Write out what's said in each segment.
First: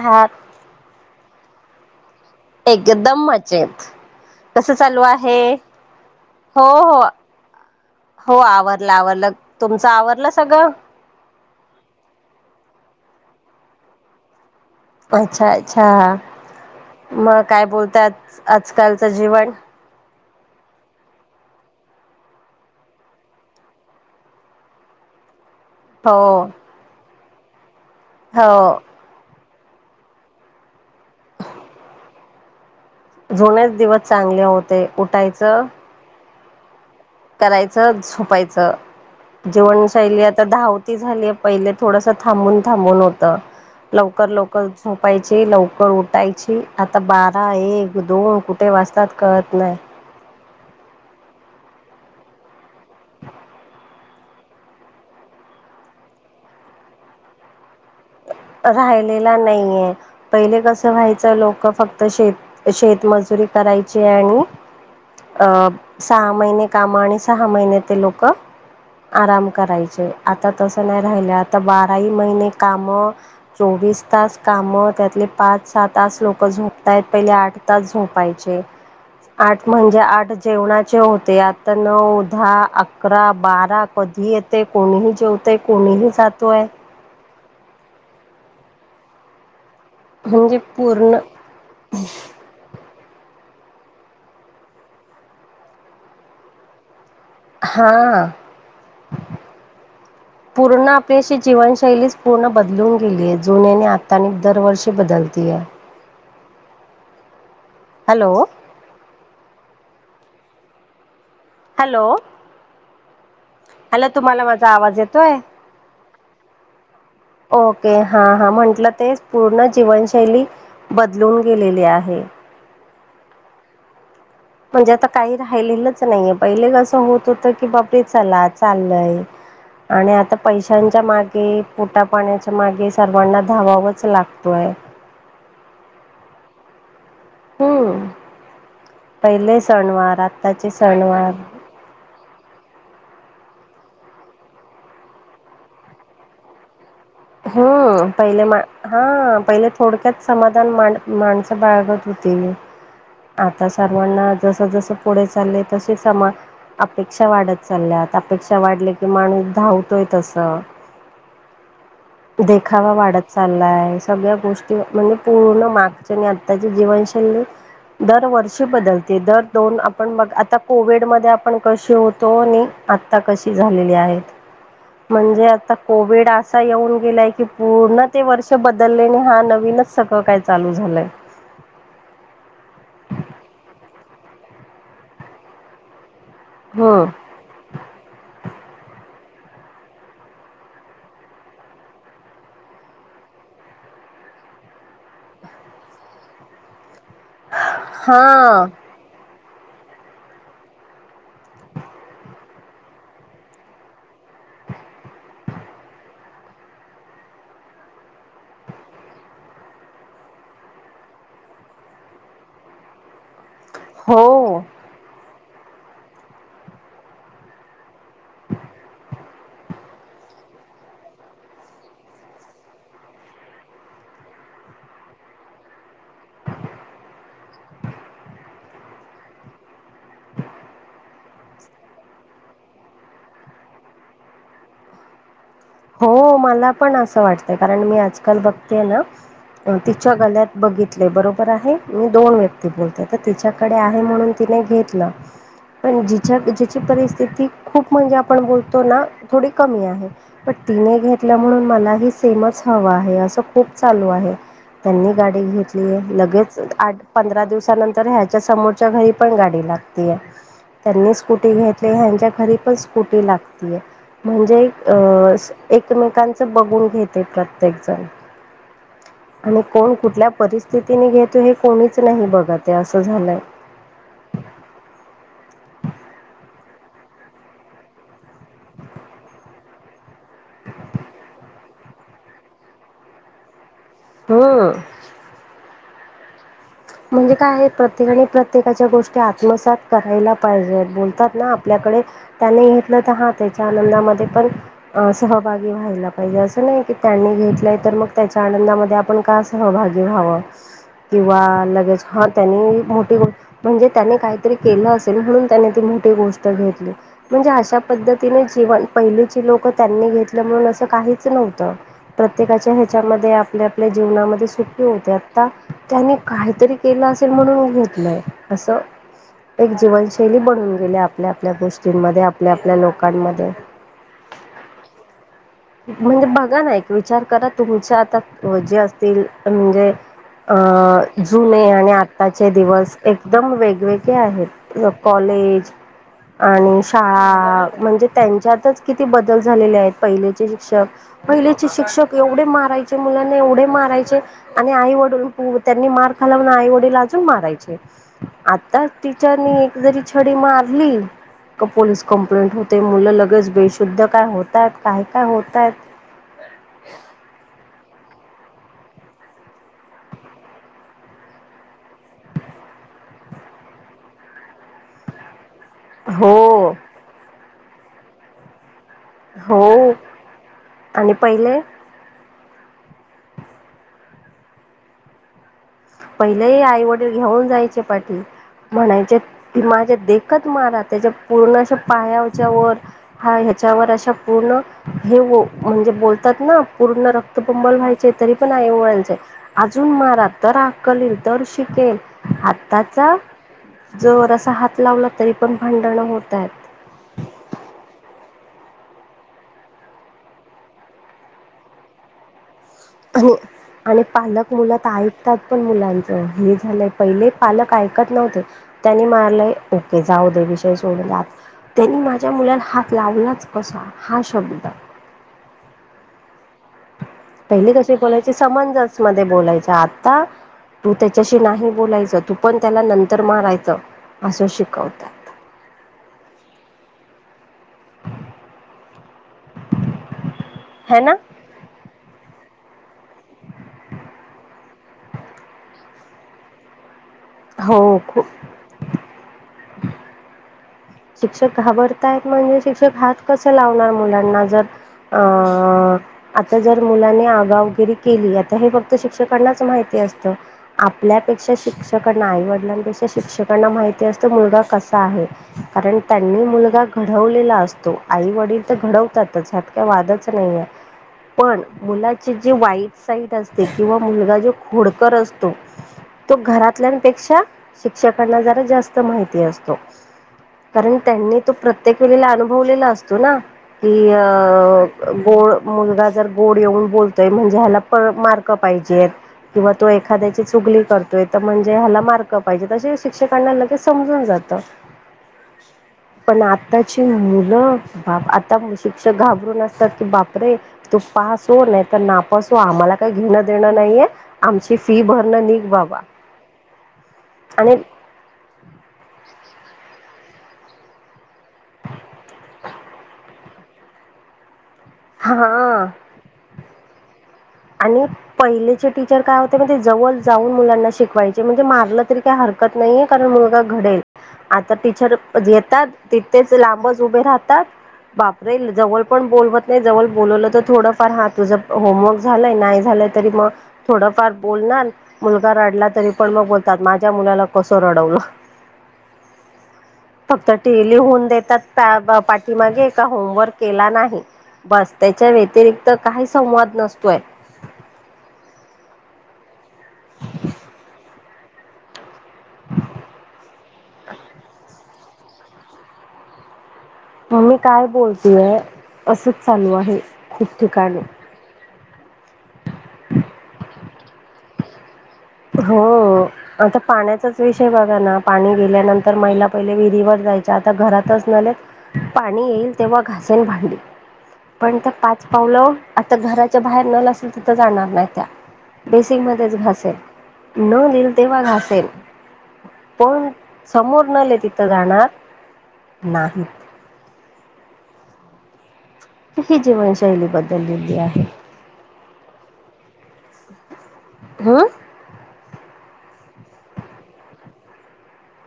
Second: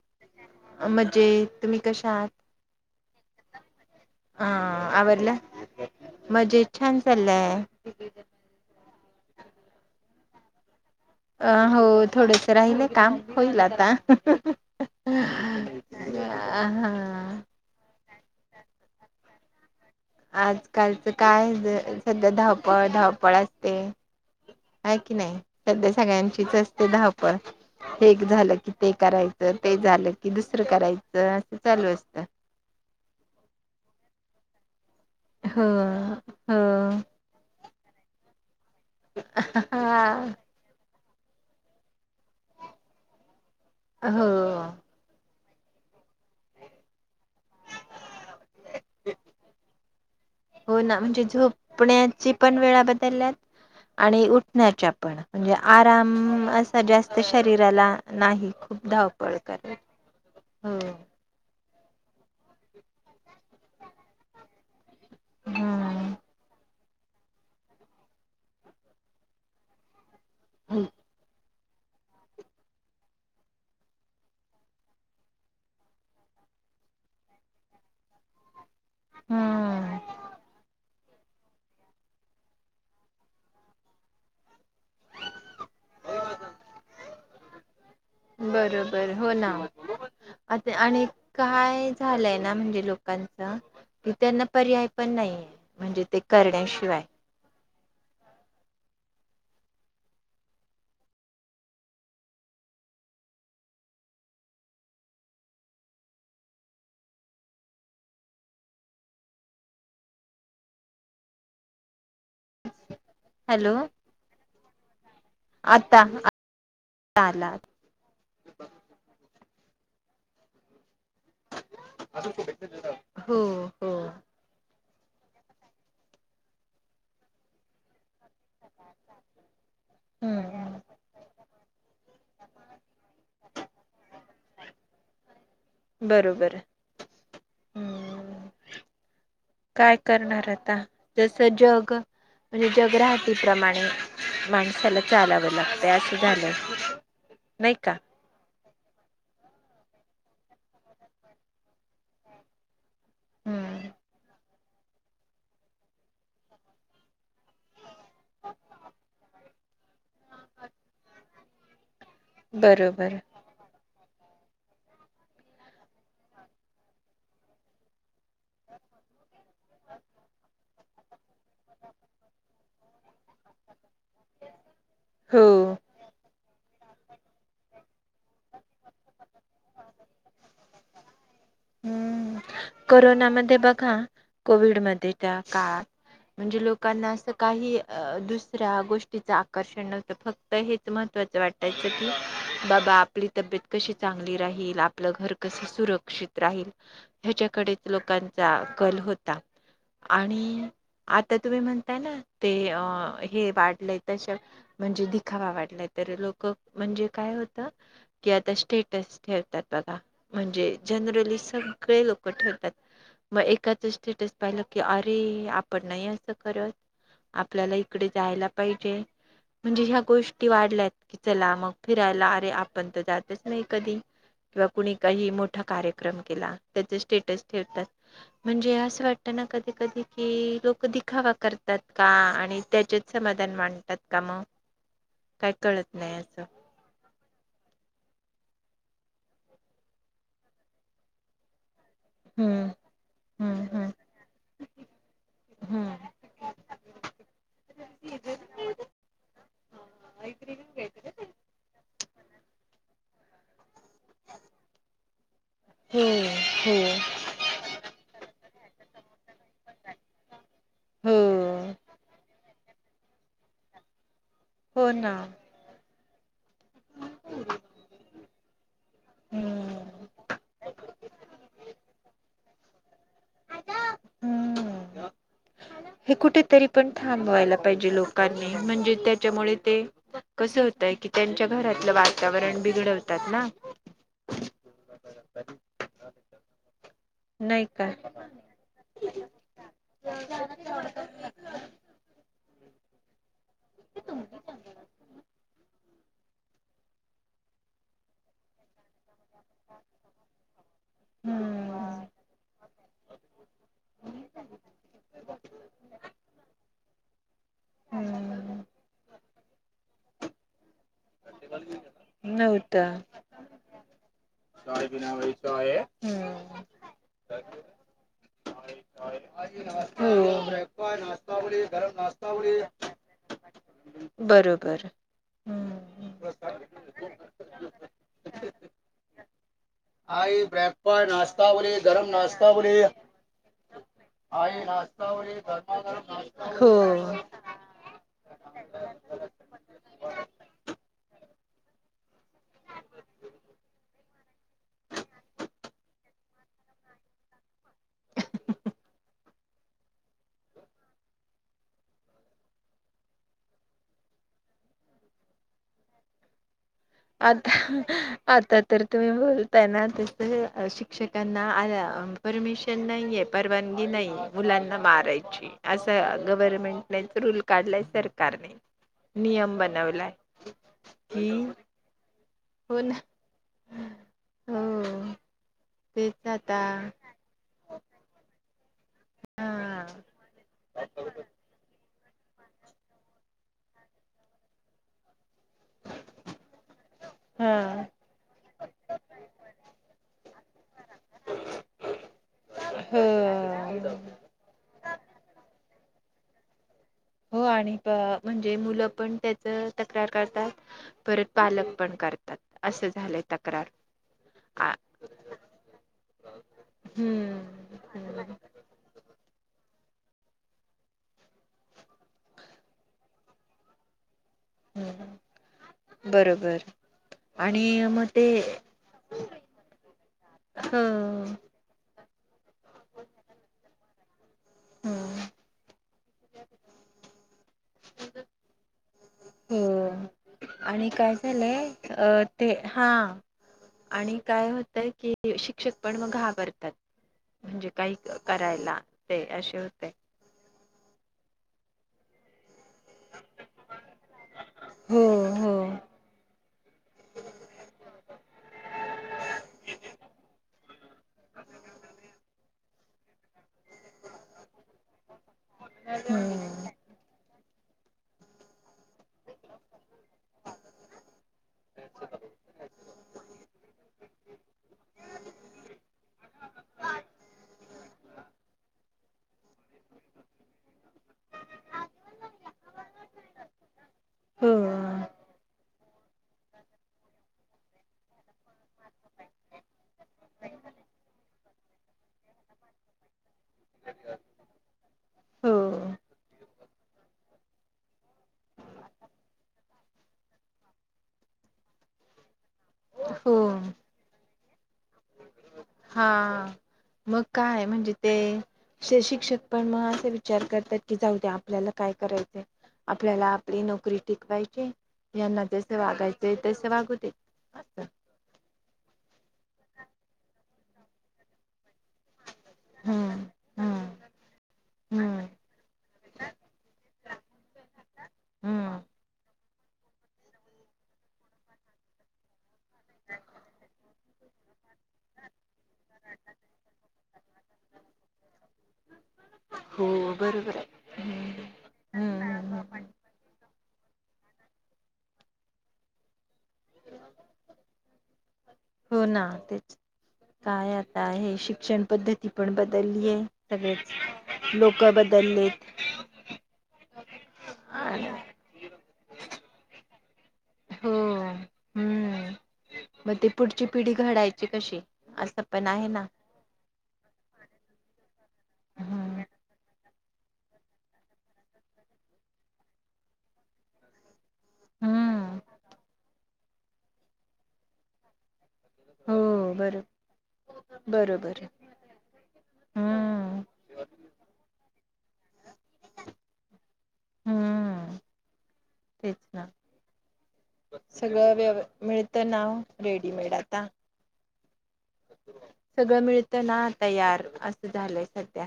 हा म्हणजे तुम्ही कशा आहात एकदम मजेत कसं चालू आहे हो मजेत छान हो चाललय हो आवरलं आवरलं तुमचं आवरलं सगळं अ हो थोडेस राहिले काम होईल आता अच्छा अच्छा हा मग काय बोलतात आजकालचं जीवन आजकालच काय ज सध्या धावपळ धावपळ असते आहे की नाही सध्या हो सगळ्यांचीच असते धहावपळ हे एक हो झालं कि ते करायचं ते झालं कि दुसरं करायचं असं चालू असत जुनेच दिवस चांगले होते हा उठायचं हा जायच हा जीवनशैली आताव झाली पहिले थोडस थांबून थांबून होत हो लवकर लवकर झोपायची लवकर उठायचे आता ब हा एक दोन कुठे वाजतात कळत नाही हो ना म्हणजे झोपण्याची पण वेळा बदलल्यात आणि उठण्याच्या पण म्हणजे आराम असा जास्त शरीराला नाही खूप राहिलेला धावपळ करावी. नाहीये पहिले हो. कसं व्हायचं लोक फक्त श शेतमजुरी करायची आणि हम्म सहा महिने काम आणि सहा महिने ते लोक आराम करायचे आता तसं नाही राहिल्यात तर बाराही महिने कामं चोवीस तास काम त्यातले पाच सहा तास लोक झोपतायत पहिले आठ तास झोपायचे आठ हम्म म्हणजे आठ जेवणाचे हो ते आता नऊ दहा अकरा बारा कधी येते कोणीही जेवते कोणीही तोय आहे बरोबर हो ना म्हणजे आता आणि पूर्ण काय झालंय ना म्हणजे लोकांच कि त्यांना पर्याय पण नाहीये म्हणजे ते करण्याशिवाय हा पूर्ण आपल्याशी जीवनशैलीच पूर्ण बदलून गेली जुन्याने आता आणि दरवर्षी बदल हॅलो हॅलो हॅलो अला तुम्हाला माझा आवाज येतोय आता आता आला ओके हा हा म्हंटलं ते पूर्ण जीवनशैली बदलून गेलेली आहे हो हो म्हणजे आता काही राहिलेलंच नाहीय पहिले कसं होत होत की बापरे चला चाललय आणि आता हम्म पैशांच्या मागे पोटा पाण्याच्या मागे सर्वांना धावावंच लागतं पय बरोबर आहे हम्म पहिले काय सणवार करणार आत्ताचे आता सणवार जसं जग म्हणजे जग्रहटीप्रमाणे माणसाला चालावं लागतंय असं झालं नाही का हम्म पहिले म हा पहिले थोडक्यात समाधान माण माणसं बाळगत होते आता हम्म सर्वांना जस जसं पुढे चालले तसे समा अपेक्षा वाढत चालल्यात अपेक्षा वाढले की माणूस धावतोय तस देखावा बरोबर वाढत चाललाय सगळ्या गोष्टी म्हणजे पूर्ण मागच्या आणि आत्ताची जीवनशैली दरवर्षी बदलते दर दोन आपण बघ आता कोविड म आपण कशी होतो आणि आता कशी झालेली आहेत हो म्हणजे आता कोविड असा येऊन गेलाय की पूर्ण ते वर्ष बदललेने हा नवीनच सगळं काय चालू झालंय हम्म कोविड म त्या काळात म्हणजे हम्म लोकांना असं काही दुसऱ्या गोष्टी आकर्षण नव्हतं फक्त हेच महत्वाचं वाटायचं की बाबा आपली तब्येत कशी चां च राही आपलं घर कस सुरक्षित राहील ह्याच्याकडेच लोकांचा हा कल होता आणि आता तुम्ही म्हणताय ना ते अ हे वाढलंय तश म्ह ावा वाटला लोक म्हणजे काय होत की आ स्टेट ठेतात बघा म्हणजे नली सग लोक ठात हो ए स पा की अरे नाही असं करत आपल्याला इकडे जायला पाहिजे म्हणजे ह्या गोष्टी वाढल्यात की चला मग फिरायला अरे आपण तर जातच नाही कधी किंवा कुणी काही मोठ मो कार्यक्रम केला त्याच स्टेटस ठेवतात म्हणजे असं वाटत ना कधी कधी की लोक दिखावा करतात का आणि त्याच्यात समाधान मांडतात का मग का हो मला पण असं वाटतंय कारण मी आज काल बघते ना तिच्या गळत बघितले बरोबर आहे मी दोन हम्म व्यक्ती बोलते तर हम्म तिच्याकडे हम्म. आहे म्हणून तिने घेतलं हम्म. पण जिच्या जिची परिस्थिती खूप म्हणजे आपण बोलतो ना थोडी कमी आहे पण तिने घेतल्या म्हणून मला ही सेमच हवा आहे असं खूप चालू आहे त्यांनी गाडी घेतली हो आहे लगेच आठ हो. पंधरा दिवसानंतर ह्याच्या समोरच्या घरी पण गाडी ी हो घ घरी पणी ला म्हणजे हो ना. अ एकमेकांचं बघून घेते प्रत्येक जण. आणि कोण हम्म कुठल्या. परिस्थितीनी घेतो हे कोणीच नाही बघ ते असं झालंय. हम्म. [unintelligible] हे कुठेतरी पण थांब वयला पाहिजे लोकांनी म्हणजे त्याच्यामुळे ते कस हो कि त्यांच्या घरातलं वातावरण बिघडवतात ना, हम्म. म्हणजे काय नाही आहे का प्रत्येकाने प्रत्येकाच्या गोष्टी आत्मसात करायला पाहिजेत बोलतात ना आपल्या डे त्याने तर हा त्याच्या आनंदामध्ये पण सहभागी व्हायला पाहिजे असं नाही की त्यांनी घेतलंय तर. मग त्याच्या आंदामध्ये आपण का सहभाग व्हाव किव्हा हम्म हा त्यांनी मोठी गोष्ट म्हणजे त्याने काहीतरी केलं असेल म्हणून त्याने ती मोठी गोष्ट घेतली. म्हणजे अशा पद्धतीने हम्म जीवन पहिलीची लोकं त्यांनी घेतलं म्हणून असं काहीच नव्हतं. प्रत्येकाच्या नव्हता. ह्याच्यामध्ये आपल्या आपल्या जीवनामध्ये सुखी होते हम्म. आता त्यानी काहीतरी केलं असेल म्हणून घेतलंय असं. एक जीवनशैली बनून गेले आपल्या आपल्या गोष्टींमध्ये आपल्या आपल्या लोकांमध्ये बरोबर हम्म. म्हणजे बघा ना एक विचार करा तुमच्या आता जे असतील म्हणजे आई ब्रेकफास्ट जुने नाश्तावली आणि गरम आत्ताचे नाश्तावली दिवस एकदम वेगवेगळे आई आहेत नाश्तावली कॉलेज गरमागरम नाश्तावली. आणि हो. शाळा म्हणजे त्यांच्यातच किती बदल झालेले आहेत पहिलेचे श पहिलेचे शिक्षक एवढे मारायचे मुलांना एवढे मारायचे आणि आई वडून प त्यांनी मार खालव आईवडीीलला अजून मारायचे आता टीचरनीरी छडी म ली पोलीस कंप्लेंट होते मुलं लगेच बेशुद्ध काय होतात काय का होतायत. आता आता तर तुम्ही बोलताय ना तस शिक्षकांना आल्या परमिशन नाहीये, परवानगी नाही, मुलांना मारायची असं हो गव्हर्मेंटनेच रूल काढलाय सरकारने नियम हो बनवलाय आणि कि पहिले हो ना हो तेच आता पहिलेही आई वडील घेऊन जायचे पाठी. म्हणायचे हा की माझ्या देखत मार त्याच्या पूर्णश पायाच्या व हा ह्याच्यावर अशा पूर्ण हे व, म्हणजे बोलतात ना पूर्ण हा रक्तबबल व्हायचे तरी पण आई वयचे अजून मारात अक्कल येईल तर शिकेल आताचा. हो जोरा हात लावला तरी पण भांडण होत आहेत. े मुलं पण त्याच तक्रार करतात परत पालक पण करतात. झाले आणि तक्रार आणि पालक आ मुलात ऐकतात पण मुलांचं हे झालंय पहिले पालक हम्म ऐकत हम्म नव्हते. त्यांनी मारलंय ओके जाऊ दे विषय सोडलात त्यांनी माझ्या मुलाला हात लावलाच कसा? हा शब्द हम्म बरोबर आणि पहिली कशी मग ते बोलायची समंजस मध्ये बोलायच्या आता. ह तू त्याच्याशी नाही बोलायचं. तू पण त्याला नंतर मारायचं असं ह शिकवतात. हो आणि है काय ना झालंय अ ते हा आणि काय होतंय की शिक्षक पण मग घाबरतात म्हणजे काही हो खूप करायला ते असे होते. शिक्षक घाबरतायत म्हणजे, ह क मु ज हो हो आ मुा [inaudible] वग केली आता हे फक्त शिक्षकांनाच माहिती असत. आपल्यापेक्षा शिक्षक नाहीवडला शिक्षकांना माहिती असतं मुलगा कसा आहे कारण त्यांनी हम्म मुलगा घडवलेला असतो आई वडील तर घडवतातच ह्यात का वादच नाही आहे पण मुलाचे जे वाईट साईट असते किंवा मुलगा जो खोडकर असतो तो घरातल्यापेक्षा शिक्षकांना जरा जास्त माहिती असतो कारण त्यांनी तो प्रत्येक वेळेला अनुभवलेला असतो ना की हो अ गोड मुलगा जर गोड येऊन बोलतोय म्हणजे ह्याला प मारक पाहिजे किंवा तो एखाद्याची चुगली करतोय तर म्हणजे ह्याला मार्क पाहिजे तशी काणार ले समजून जात हो पण आताची मुलं बा आता शिक्षक घाबरून असतात की बाप रे तू पास नाहीत नापास आम्हाला काही हो घेणं देणं नाहीये आमची फी भरणं न हा मग काय म्हणजे ते शिक्षक पण मग असे विचार करतात की जाऊ द्या आपल्याला काय करायचं आपल्याला आपली नोकरी टिकवायची यांना जसे हा वागायचे तसे वागू दे आणि पहिलेचे टीचर काय होते म्हण ते जवळ जाऊन मुलांना शिकवायचे म्हणज ण मारलं तरी काय हरकत नाहीये हम्म कारण मुलगा हम्म घडेल आता टीचर हम्म येतात तिथेच लांबच उभे राहतात बापर येईल हम्म जवळ पण बोलवत नाही जवळ बोलवलं तर थोडंफार हा तुझं होमवर्क झा नाही झालं तरी मग थोड फार बणार मुलगाडला तरी पण मग बत मा मुलाला कसं रडवलं हो फक्त बरोबर टली आहे होऊन देतात हम्म हम्म हम्म हम्म पाठीमागे का होमवर्क नाही ब त्याच्या व्यतिरिक् काही सं हो ना तेच काय आता हे शिक शिक्षण पद्धती पण बदलली आहे सगळेच लोक बदल दलित म मी काय बोलतोय असंच चालू आहे कठकाणी हम्म मग ते पुढची पिढी घडायची कशी असं पण हो आहे ना आता पाण्याचाच विषय बघा ना पाणी गेल्यानंतर हम्म महिला पहिले वि जायच्या आता घरातच नत पाणी येईल तेव्हा घासण भांली पण त्या पाच हम्म पावलं आता घराच्या बाहेर नल असल तिथं जाणार नाही त्या हो बेसिंग मध्येच बरो भासल न देल बरोबर तेव्हा आहे. घासेल पण हम्म समोर नले तिथं जाणार नाही हम्म तेच ना ही जीवनशैली बदललेली आहे सगळं व्यव मिळत नाव रेडीमेड आता हा सगळं मिळतं ना आता यार असं झालंय सध्या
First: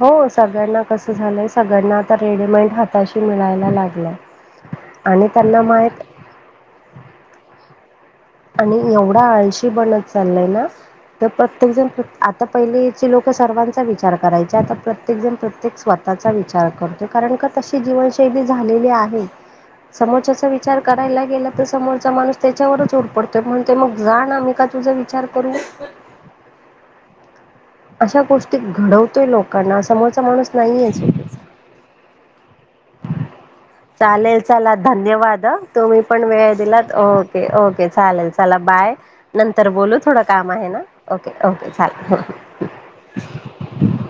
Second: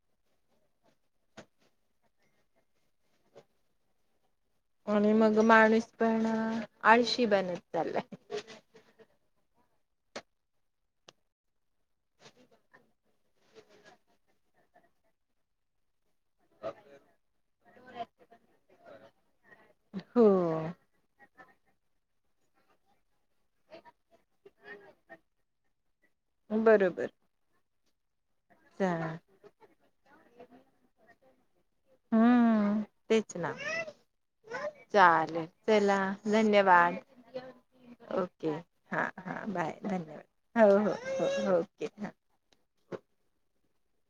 हो सगळ्यांना कसं झालंय सगळ्यांना आता रेडीमेड हाताशी मिळायला लागलंय आणि मग त्यांना माणूस माहित पण आळशी बनत चाललाय आणि एवढा आळशी बनत चाललाय ना तर प्रत्येक जण आता पहिलीचे लोक सर्वांचा विचार करायचे आता प्रत्येक जण प्रत्येक स्वतः स्चा विचार करतो कारण का तशी जीवनशैली झालेली आहे हो समोरचा विचार करायला गेला तर समोरचा माणूस त्याच्यावरच उरतो म्हणून ते मग जा ना मी का तुझा विचार करू बरोबर अशा गोष्टी चला घडवतोय लोकांना समोरचा माणूस नाहीेचतचा हम्म तेच ना चालेल चला धन्यवाद चालेल तुम्ही चला पण वेळ दिलात धन्यवाद ओके ओके चालेल ओके चला बाय हां हां नंतर बाय बोलू थोडं धन्यवाद काम आहे हो ना हो ओके हो ओके हां चाले [inaudible]